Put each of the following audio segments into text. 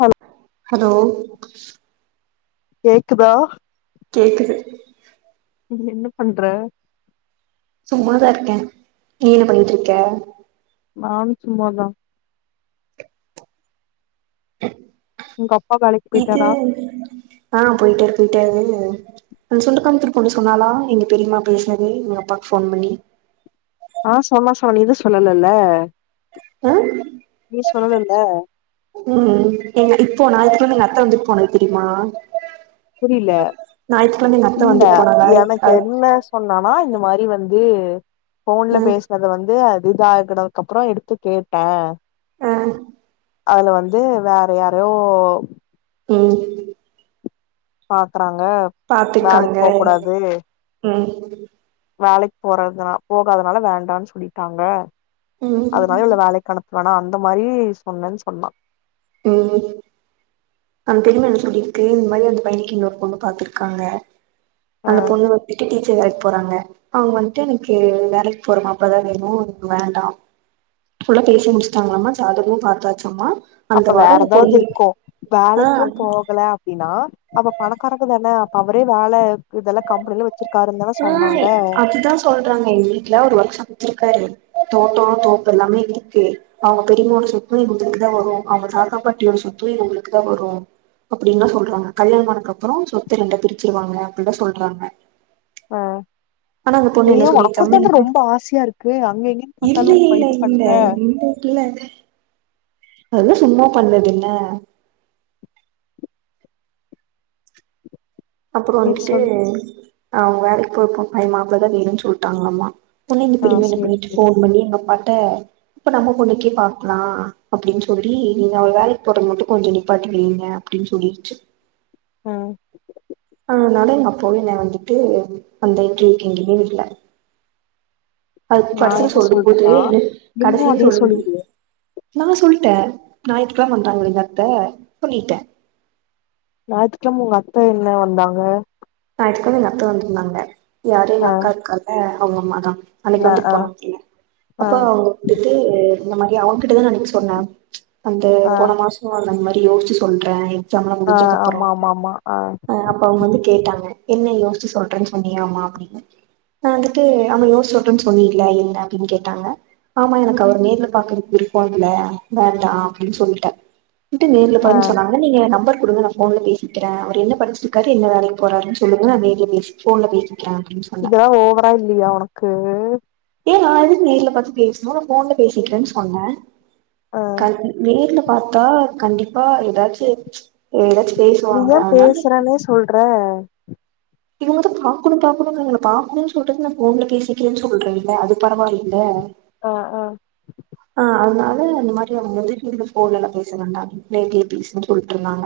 hello hello கேக்குதா கேக்குது நீ என்ன பண்ற சும்மாதா இருக்கே நீ என்ன பண்ணிட்டுருக்க நானு சும்மாதா உங்க அப்பா வேலைக்கு இது போயிட்டாரா ஆ போய்ட்டாரு போய்ட்டாரு அந்த சொண்டக்காமத்தூர் பொண்ணு சொன்னாலா எங்க பெரிம்மா பேசுனது எங்க அப்பாக்கு ஃபோன் பண்ணி ஆ சொன்ன சொன்னா நீதா சொல்லல ஆ ம் போன ஞாயித்துக்கெழம எங்க அத்த வந்துட்டு போனது தெரிமா புரில இல்ல வந்துட்டு போனாங்க எனக்கு அது என்ன சொன்னானா இந்த மாரி வந் து ஆ ஃபோன்ல பேசுனத வந்து இதாகன கப்புறோ எடுத்து கேட்டே ஆ அதுல வந்து வேற யாரயோ ம் பாத்தே நாங்க வேலைக்கு பாத்துருக்காங்க போ கூடாது ம் வேலைக்கு போறதுனா போகாதனால வேண்டானு சொல்லிட்டாங்க ம் அதனால இவள வேலைக்கு அனுப்ப வேணா அந்த மாரி சொன்னனு சொன்னா ம் அந்த பெரிம்மா என்ன சொல்லிருக்கு இந்த மாரி அந்த தம்பிக்கு இன்னொரு பொண்ணு பாத்துருக்காங்க ஆ அந்த பொண்ணு வந்துட்டு டீச் சர் வேலைக்கு போறாங்க அவுங்க வந்துட்டு எனக்கு வேலைக்கு போற மாரி தா வேணு வேண்டா ஃபுல்லா பேசி முடிச்சுட்டாங்களாம்மா ஜாதகோ பார்த்தாச்சாமா அப்ப வேற ஏதாவது இருக்கூ ஆ வேலைக் கூ போகல அப்டின்னா அப்ப பணக்காரங்க தானே அப்ப அவரே வேல இதெல்லா கம்பெனி ஏய் அதுதா சொல்றாங்க எங்க வீட்ல ஒரு ஒர்க் ஷாப் வச்சிருக்காரு தோட்ட தோப்பு எல்லாமே இருக்கு அவங்க பெரியமாவோட சொத்து இவங்களுக் தா வரும் அவங்க தாகத்தா பாட்டியோட சொத்து இவங்களுக்கு தா வரும் அப்படின்னுதா சொல்றாங்க கல்யாணமானக்கப்புற சொத்த ரெண்டா பிரிச்சிருவாங்க அப்படிதா சொல்றாங்க ஆ ஆனா அந்த பொண்ணு என்ன நீயு உனக்கு தான சொல்லிருச்சாமா ரொம்ப ஆசையா இருக்கு அங்க எங்கன்னு இல்ல பாத்தாலு இல்ல இது இல்ல பண்ற இ இல்ல அதெலா சும்மா பண்ணது என்ன அப்றம் சேரி வந்துட்டு சொல்லு அவங்க வேலைக்கு போப்போ அந்த மாப்ளதா வேணும்னு சொல்ட்டாங்ளாம்மா உடனே எங்க ஆ பெரிமா என்ன சேரி பண்ணிட்டு சேரி போன் பண்ணி எங்கப்பா அப்ப நம்ம பொண்ணுக்கே பாக்லா அப்டின்னு சொல்லி நீங்க அவ வேலைக்கு போறத மட்டு நிப்பாட்டி வைங்க அப்டினு சொல்லிச் உம் அதனால எங்க அப்பாவு என்னைய வந்துட்டு அந்த இன்ட்ரியூ எங்கேயுமே விடல அது நா படிசேன்னு என்ன சொல்லும் போதே சொல்றேன்னா எனக் நீயு கடைசினு அதே சொல்லு சொல்லிரு நா சொல்ட்டே நா இதுக்லா பண்ற ஆளு இல்லத்த ஞாயித்துக்கெழம உங்க அத்த என்ன வந்தாங்க ஞாயித்துக்கெழம எங்க அத்த வந்திருந்தாங்க யாரு எங்க ஆ அக்காயிருக்கால்ல அவங்க அம்மா தா அன்னைக்கு ஆ வந்துட்டு ஆ போனாப்ல ஆ அப்போ வந்துட்டு இந்த மாதிரி அவன் கிட்டதா அன்னைக்கு சொன்ன அந்த ஆ போன மாச வந்தாங்கல யோஸ்ச்சு சொல்ற சம்பள ஆ ஆமா முடிஞ்சக்கப்றம் ஆமா ஆமா ஆ அப்ப அவங்க வந்து கேட்டாங்க என்ன யோஸ்ச்சி சொல்றன்னு சொன்னியாமா அப்டின்னு நா வந்துட்டு ஆமா யோசிச்சு சொல்றன்னு சொன்னில என்ன அப்படின்னு கேட்டாங்க ஆமா எனக்கு அவர நேர்ல பாக்க விருப்பமில்ல வேண்டா அப்படின்னு சொல்ட்டே வந்துட்டு நேர்ல ஆ பார்ன்னு சொன்னாங்க நீங்க என் நம்பர் குடுங்க நா போன்ல பேசிக்கிற அவரு என்ன படிச்சிருக்காரு என்ன வேலைக்கு போறரு சொல்லுங்க நா நேர்ல போன்ல பேசிக்கிற இதெல்லா ஓவரா இல்லையா ஒனக்கு ம் ஏன் நா எதுக்கு நேர்ல பாத்து பேசணு நா போன்ல பேசிக்றன்னு சொன்ன ஆ கல் நேர்ல பாத்தா கண்டிப்பா எதாச்சு எதாச்சு நீ ஏன் பேசுறன்னே சொல்ற இவங்க வந்து பாக்கணு பாக்கணு ன்றாங்க பாக்கணும்னு சொல்றதுக்கு நா போன்ல பேசிக்றன்னு சொல்றல அது பரவால்லல ஆ ஆ இவங்க வந்து அந்த மாரி அவங்கது வந்து திருப்பி போன்ல எல்லா பேச வேண்டா நேர்லயே பேசுன்னு சொல்ட்ருந்தாங்க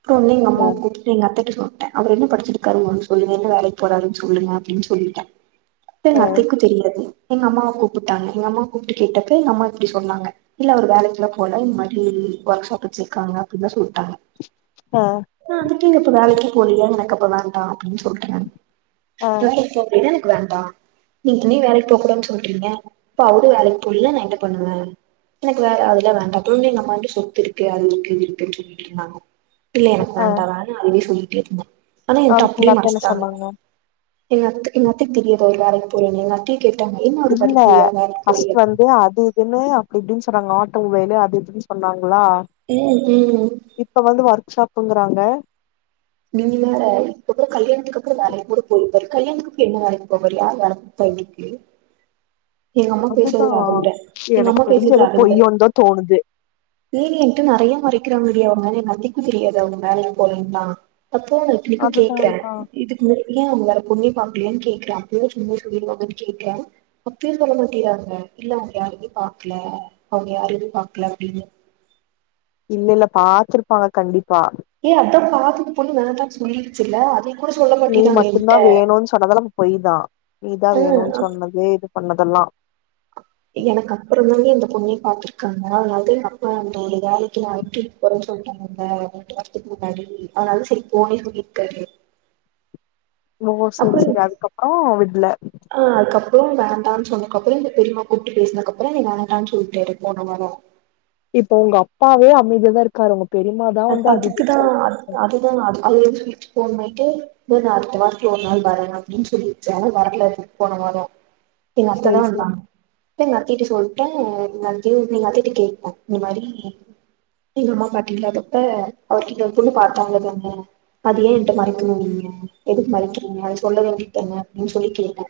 இப்ப வந்து எங்க ஆ அம்மாவ கூப்ட்டு எங்க அத்தைட்ட சொல அவர் என்ன படிச்சிருக்காரு முதல்ல தொ வேலை போறாருன்னு சொல்லுங்க அப்படின்னு சொல்லிட்டே ஆ அத்தைக்கும் தெரியாது எங்க அம்மாவ கூப்பிட்டாங்க எங்க அம்மா கூப்பிட்டுேப்ப எங்க அம்மா இப்படி சொன்னாங்க இல்ல ஒரு வேலைக்குல போல இந்த மாரி ஒர்க்ஷாப் வச்சிருக்காங்க அப்படின்னுான் சொல்லிட்டாங்க ஆ அதுங்க இப்ப வேலைக்கு போலியா எனக்கு அப்ப வேண்டாம் ஆ [unintelligible] எனக்கு வேண்டாம் நீ இனும் வேலைக்கு போக கூடன்னனு சொல்றீங்க அப்பாவது வேலைக்கு போடல நான் என்ன பண்ணுவேன் எனக்கு வே அதுல வேண்டாம் அப்ப நம்ம வந்துட்டு சொத்து இருக்கு அது இருக்கு இது இருக்குன்னு சொல்லிட்டு இருந்தாங்க இல்ல எனக்கு வேண்டான்னு அதுவே சொல்லி [unintelligible] அதுகூந்தா என்ன சொன்னாங்க ஏ த் இன்னாத்திக் தெரியது ஒரு வேலைக் போறோன் இன்னாத்தி இல்ல ஃபர்ஸ்ட் வந்து அது இதுன்னு அப்டி இப்டின்னு சொன்னாங்க ஆட்டோ மொபைல் அது இதுன்னு சொன்னாங் புல்லா ம் ம் இப்ப வந்து வர்க் ஷாப் தூங்குறாங்க நீ வேற இப்பக்குற கல்யாணத்துக்கு அப்புறம் வேலைக்கு கூட போயிருப்பாரு கல்யாணத்துக்கு அப்புறம் என்ன வேலக்கு போவாரு யார் வேல குடுப்பா இவுருக்கு அதுதா எனக்கு தெரிஞ்ச பேசுறது ஏதோ அத விட பொய்யோன் தா தோணுது அத்தைக்கும் தெரியாது அவங்க வேலைக்கி போலன் லா அப்போ இப்புடிக்கும் அதுதா கேக்குறேன் அதுதா இதுக்குமே ஏன் அவங்க வேற பொண்ணே பாக்குலையான்னு கேக்குறா அப்புவும் சும்மா சொல்லிருவாங்கன்ச்சி இருக்குறே அப்பயு சொல்ல மாட்டேங்றாங்க இல்ல அவங்க யாருமே பாக்ல அவங்க யார எதயும் பாக்ல அப்டின்னு இல்ல இல்ல பாத்துருப்பாங்க கண்டிப்பா ஏ அத்தா பாத்தது பொண்ணு வேண்டா சொல்லிருச்சுல்ல அதே நீ மட்டுந்தா வேணுன்னு சொன்னதெல்லா அப்ப பொய்தா நீதா ஆ வேணுன்னு சொன்னது இது பண்ணதெல்லா எனக்கு அப்புறம் வந்தே இந்த பொண்ணே பாத்துருக்காங்க அதாவது [unintelligible] ரெண்டு வாரத்துக்கு முன்னாடி அதுனால தா சேரி போன்னே சொல்லிருக்காரு ஓ சரி அப்புறோ சரி அதுக்கப்றோ விட்ல டான் சொன்னக்கப்றோ இந்த பெரிம்மா பேசுனக்கப்புறோ நீங்க வேணான்டான்னு சொல்டாரு போன வாரோ இப்ப உங்க அப்பாவே அமைதியதா இருக்காரு உங்க பெரிம்மாதா அத் வந்து அது அதுக்கு இதுன்னு தா சொல் அத் அதுதா [unintelligible] ட்டு துன் அடுத்த வாரத்துல ஒரு நாள் வர நா அப்புடின்னு சொல்லிருக்கே வரல அதுக்கு போன வரோ எங் அத்த தா செரி செரி வந்தாங் [unintelligible] த்திட்டு சொல்ட்டே [unintelligible] நீங்க அத்திட்ட கேப்போ இந்த மாரி எங்க அம்மா பாட்டி இல்லாத ப்ப அவருக்கு இன்னோரு பொண்ணு பாத்தோ அவ்ளோ தானே அது ஏன் ஏன்ட்ட மறைக்கனு நீங்க எதுக்கு மறைக்கனு அத சொல்ல வேண்டியது தான அப்டின்னு கேட்டே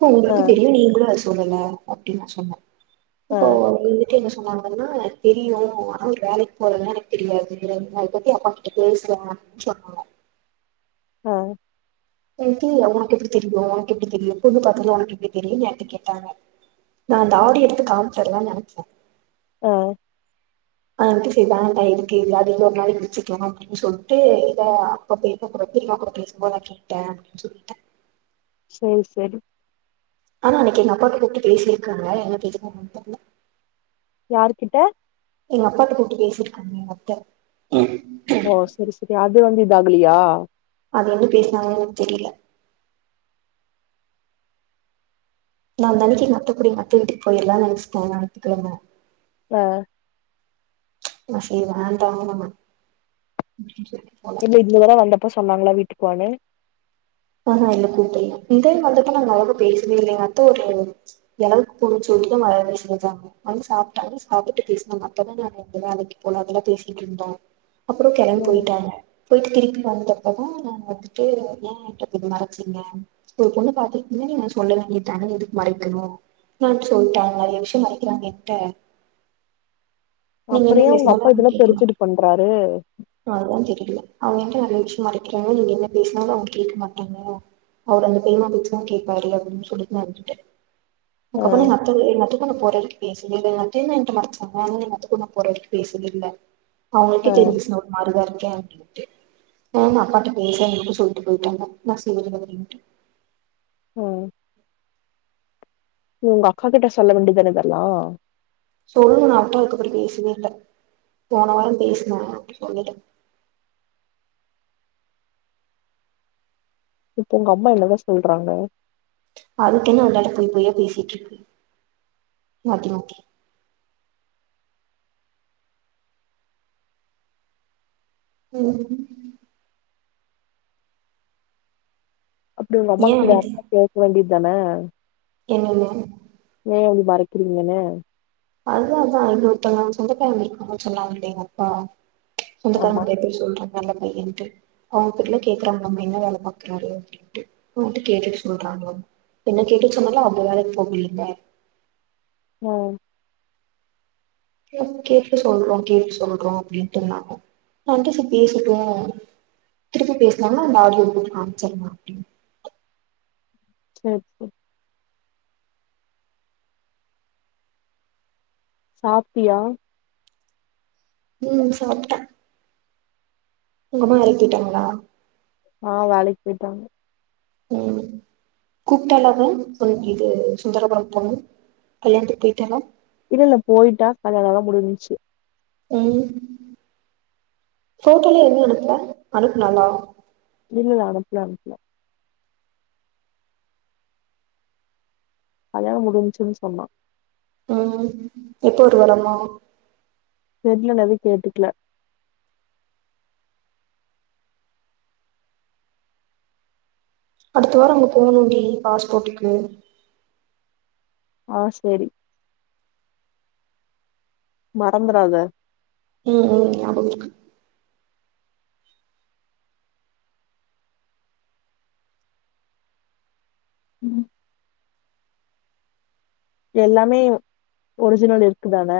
ப்போ ஆ உங்களுக்கு தெரியும் நீங்களு அஸ் சொல்லல அப்டின் நா சொன்னே ஆ இப்போ உங்க கிட்ட என்ன சொன்னங்க ஆனா தெரியு ஆனா வேலைக் போறதுல்லா எனக் தெரியாது [unintelligible] அது பத்தி அப்பா கிட்ட பேசலா சொன்னாங்க ஆ எங்கி உனக்கு எப்புடி உனக்கு எப்புடி பொண்ணு பாத்ததுல்லா உனக்கு எப்புடி ஏன்ட்ட கேட்டாங்க நா அந்த ஆடி எடுத்து காம்சுருல்லான்னு நெனச்ச ஆ ஆண்ட்டுசைதான் அ இதுக்கு அது இன்னோரு நாள் வெச்சுக்குலா அப்புடின்னு சொல்ட்டு [unintelligible] ட்டே அப்புடின்னு சொல்ட்டே சேரி சேரி ஆனா அன்னைக்கி எங்க அப்பாக்ட்ட கூப்டு பேசினேருக்காங்க என்ன பேசுனாங்கன்னு தெர்ல யாரு கிட்ட எங்க அப்பாத்த கூப்ட்டு பேசிருக்காங்க எங்க அத்த ஓ சரி சரி அது வந்து இதா ஆகலையா அது வந்து பேசுனாங்க தெரியல நா அந்தானிக்கு எங்க அத்த கூட எங்க அத்த வீட்டுக்கு போயிலாம் நினைச்சிட்டேன் ஞாத்து கிழம வ ஆ செரி வேண்டா போல இல்ல இது வர வந்தப் ப சொன்னாங்களா வீட்டுக்கு வானு ஆஹா இல்ல கூட்டே இதே [unintelligible] நா அளவுக்கு பேசவே இல்லைங்க அத்த ஒரு எளவுக்கு போனு சொல்டு [unintelligible] வந்து சாப்டாங்க சாப்பிட்டு பேசுனாங்க அப்பதான் நாங்க எந்த வேலைக்கு போல அதெல்லாம் பேசிட்டு இருந்தோம் அப்புறம் கிளம்பு ம் போயிட்டாங்க போயிட்டு திருப்பி வந்த ப்போ நான் வந்துட்டு ஏ என்கிட் ட மறைச்சிங்க ஒரு பொண்ணு பாத்துன்னே நா சொல்லல நீ தனே எதுக்கு மறைக்கணு [unintelligible] சொல்லிட்டாங்க நிறைய விஷயம் மறைக்கிறாங்க என்ட நீங்க அப்புற என்ன ஏன் உங்க அப்பா பேசுனாலும் அவ இதெல்லா கேட்கனு தெரிஞ்சு இது பண்றாரு அதான் தெரில அவ என்ட நறைய விஷய மறைக்கிறாங்க நீங்க என்ன பேசுனாலும் அவங்க கேட்க மா ட்டாங்க அவர் அந்த பேமா பேச்சு தான் கேட்பாரு அப்படின்னு சொல்லிட்டு நான் விட்டுட்டேன் ஆ அதுக்கப்புறம் எங் அத்தை எங்க அத்தைக்கு நா போறே பேசலலனன்ட்டு என்ட மறச்சாங்க என் அத்த கொன்ன போறதுக்கு பேசவே இல்ல ஆ அவங்களுக்கே தெரிஞ்சிச்சு நா ஒரு மாரிதா இருக்கேன் அப்டின் டு ஆமா அப்பாட்ட பேசேன் எனக்கு சொல்ட்டு போயிட்டாங்க நா சேரிங்க அப்டின்ட்டு ம் நீ உங்க அக்கா கிட்ட சொல்ல வேண்டிதான இதெல்லாம் சொல்லணும் நான் அத்த அக்குப்படி பேசவே இல்ல போன வாரம் பேசுனே அப் சொல்லல இப்ப உங்க அம்மா என்னதான் சொல்றாங்க அதுக்கென உள்ளால போய் போயா பேசிட்டு இருக்கு மாத்தி மாத்தி ம் அப்டி உங்க ஏ அம்மாக் டெரக்டா கேக்க வேண்டிய தான என்னென்னு ஏ வந்து மறக்கிறீங்கன்னு அதான் அதான் இங்க ஒருதங்க சொந்தக்காரங்க இருக்காங்கனு சொன்னாங்களே எங்க அப்பா ஆமா சொந்தக்காரங்கட்ட எப்டி சொல்ற நல்ல பையன்ட்டு அவங்க பெர்ல கேக்குறாங்க நம்ம என்ன வேலை பாக்குறாரு அப்படின்ட்டு அவங்கட்டு கேட்டுட்டு சொல்றாங்கள என்ன கேட்டு சொன்னாலும் அவங்க வேலைக் போகலைன்பே ம் கே கேட்டு சொல்றோம் கேட்டு சொல்றோம் அப்படின்னு சொன்னாங்க நான் வந்து சரி பேசட்டோம் திருப்பி பேசலாம்னா அந்த ஆடியோ போட்டு காமிச்சிடலாம் அப்படின்னு செரி செரி சாப்டியா உம் சாப்ட்டேன் உங்க அம்மா வேலைக்கு போய்ட்டாங்களா ஆ வேலைக்கு போயிட்டாங்க ம் கூப்ட்டால அவ தா இது சுந்தரபுரம் போணும் கல்யாணத்துக்கு போயிட்டாலா இல்ல இல்ல போயிட்டா கல்யாணம்லாம் முடிஞ்ச்சு ம் ஃபோட்டோல எதுமே எடுக்ல அனுப்னாலா இல்ல [unintelligible] அனுப்ல அனுப்ல கல்யாணம் முடிஞ்சுன் சொன்னா ம் [unintelligible] வரமோ தெர்ல நா எது கேட்டுக்ல அடுத்த வாரோ அங்க போணுன்டி பாஸ்போட்டுக்கு அ செரி மறந்துறாத ம் ம் ஞாபக இருக்கு ம் எல்லாமே ஒ ஒரிஜினல் இருக்குதான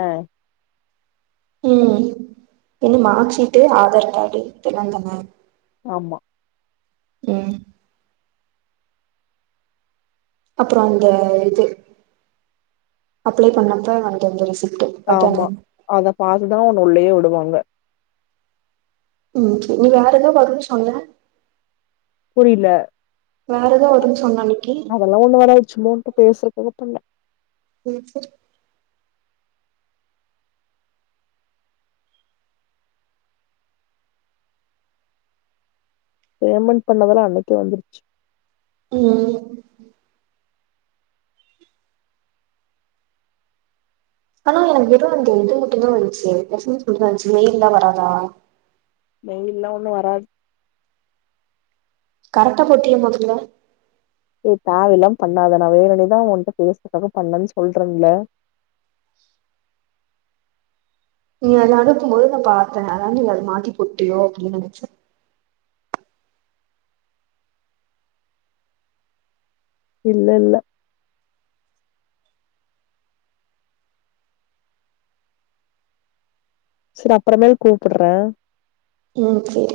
ம் [unintelligible] மார்க்ஷீட்டு ஆதார் காடு இதெல்லாதான ஆமா ம் அப்புறோ அந்த இது அப்ளை பண்ணப்ப [unintelligible] ரிசல் ஆமா அத பாத்துதா உன்ன உள்ளேயே வுடுவாங் க ம் நீ வேற எதோ வருன் சொன்ன புரில வேறெதா வருன் சொன்ன அன்னி அதெல்லா ஒண்ணு வராது சும்மா ஒன் [unintelligible] [unintelligible] பண்ண [unintelligible] பேமெண் பண்ணதெல்லா அன்னைக்கே வந்துருச் ம் ம் ஆனா எனக் வெறு அந்த இது மட்டு தா வந்துச்சு [unintelligible] வந்ச்சு மெய்ல்லா வராதா மெய்ல்லா ஒண்ணு வராத் கரெக்டா போட்டிய மொதல்ல எ தேவ இல்லாம் பண்ணாத நா வேனுனேதா உன்ட்ட பேஸ்துக்காக பண்ணன் சொல்றன்ல [unintelligible] நீ அத அனுப்பும்போது நா பாத்தே அதா நீ அது மாத்தி போட்டியோ அப்டின் நா நென்ச்ச இல்ல இல்ல செரி அப்பறமேல் கூப்புடுடுறே ம் செரி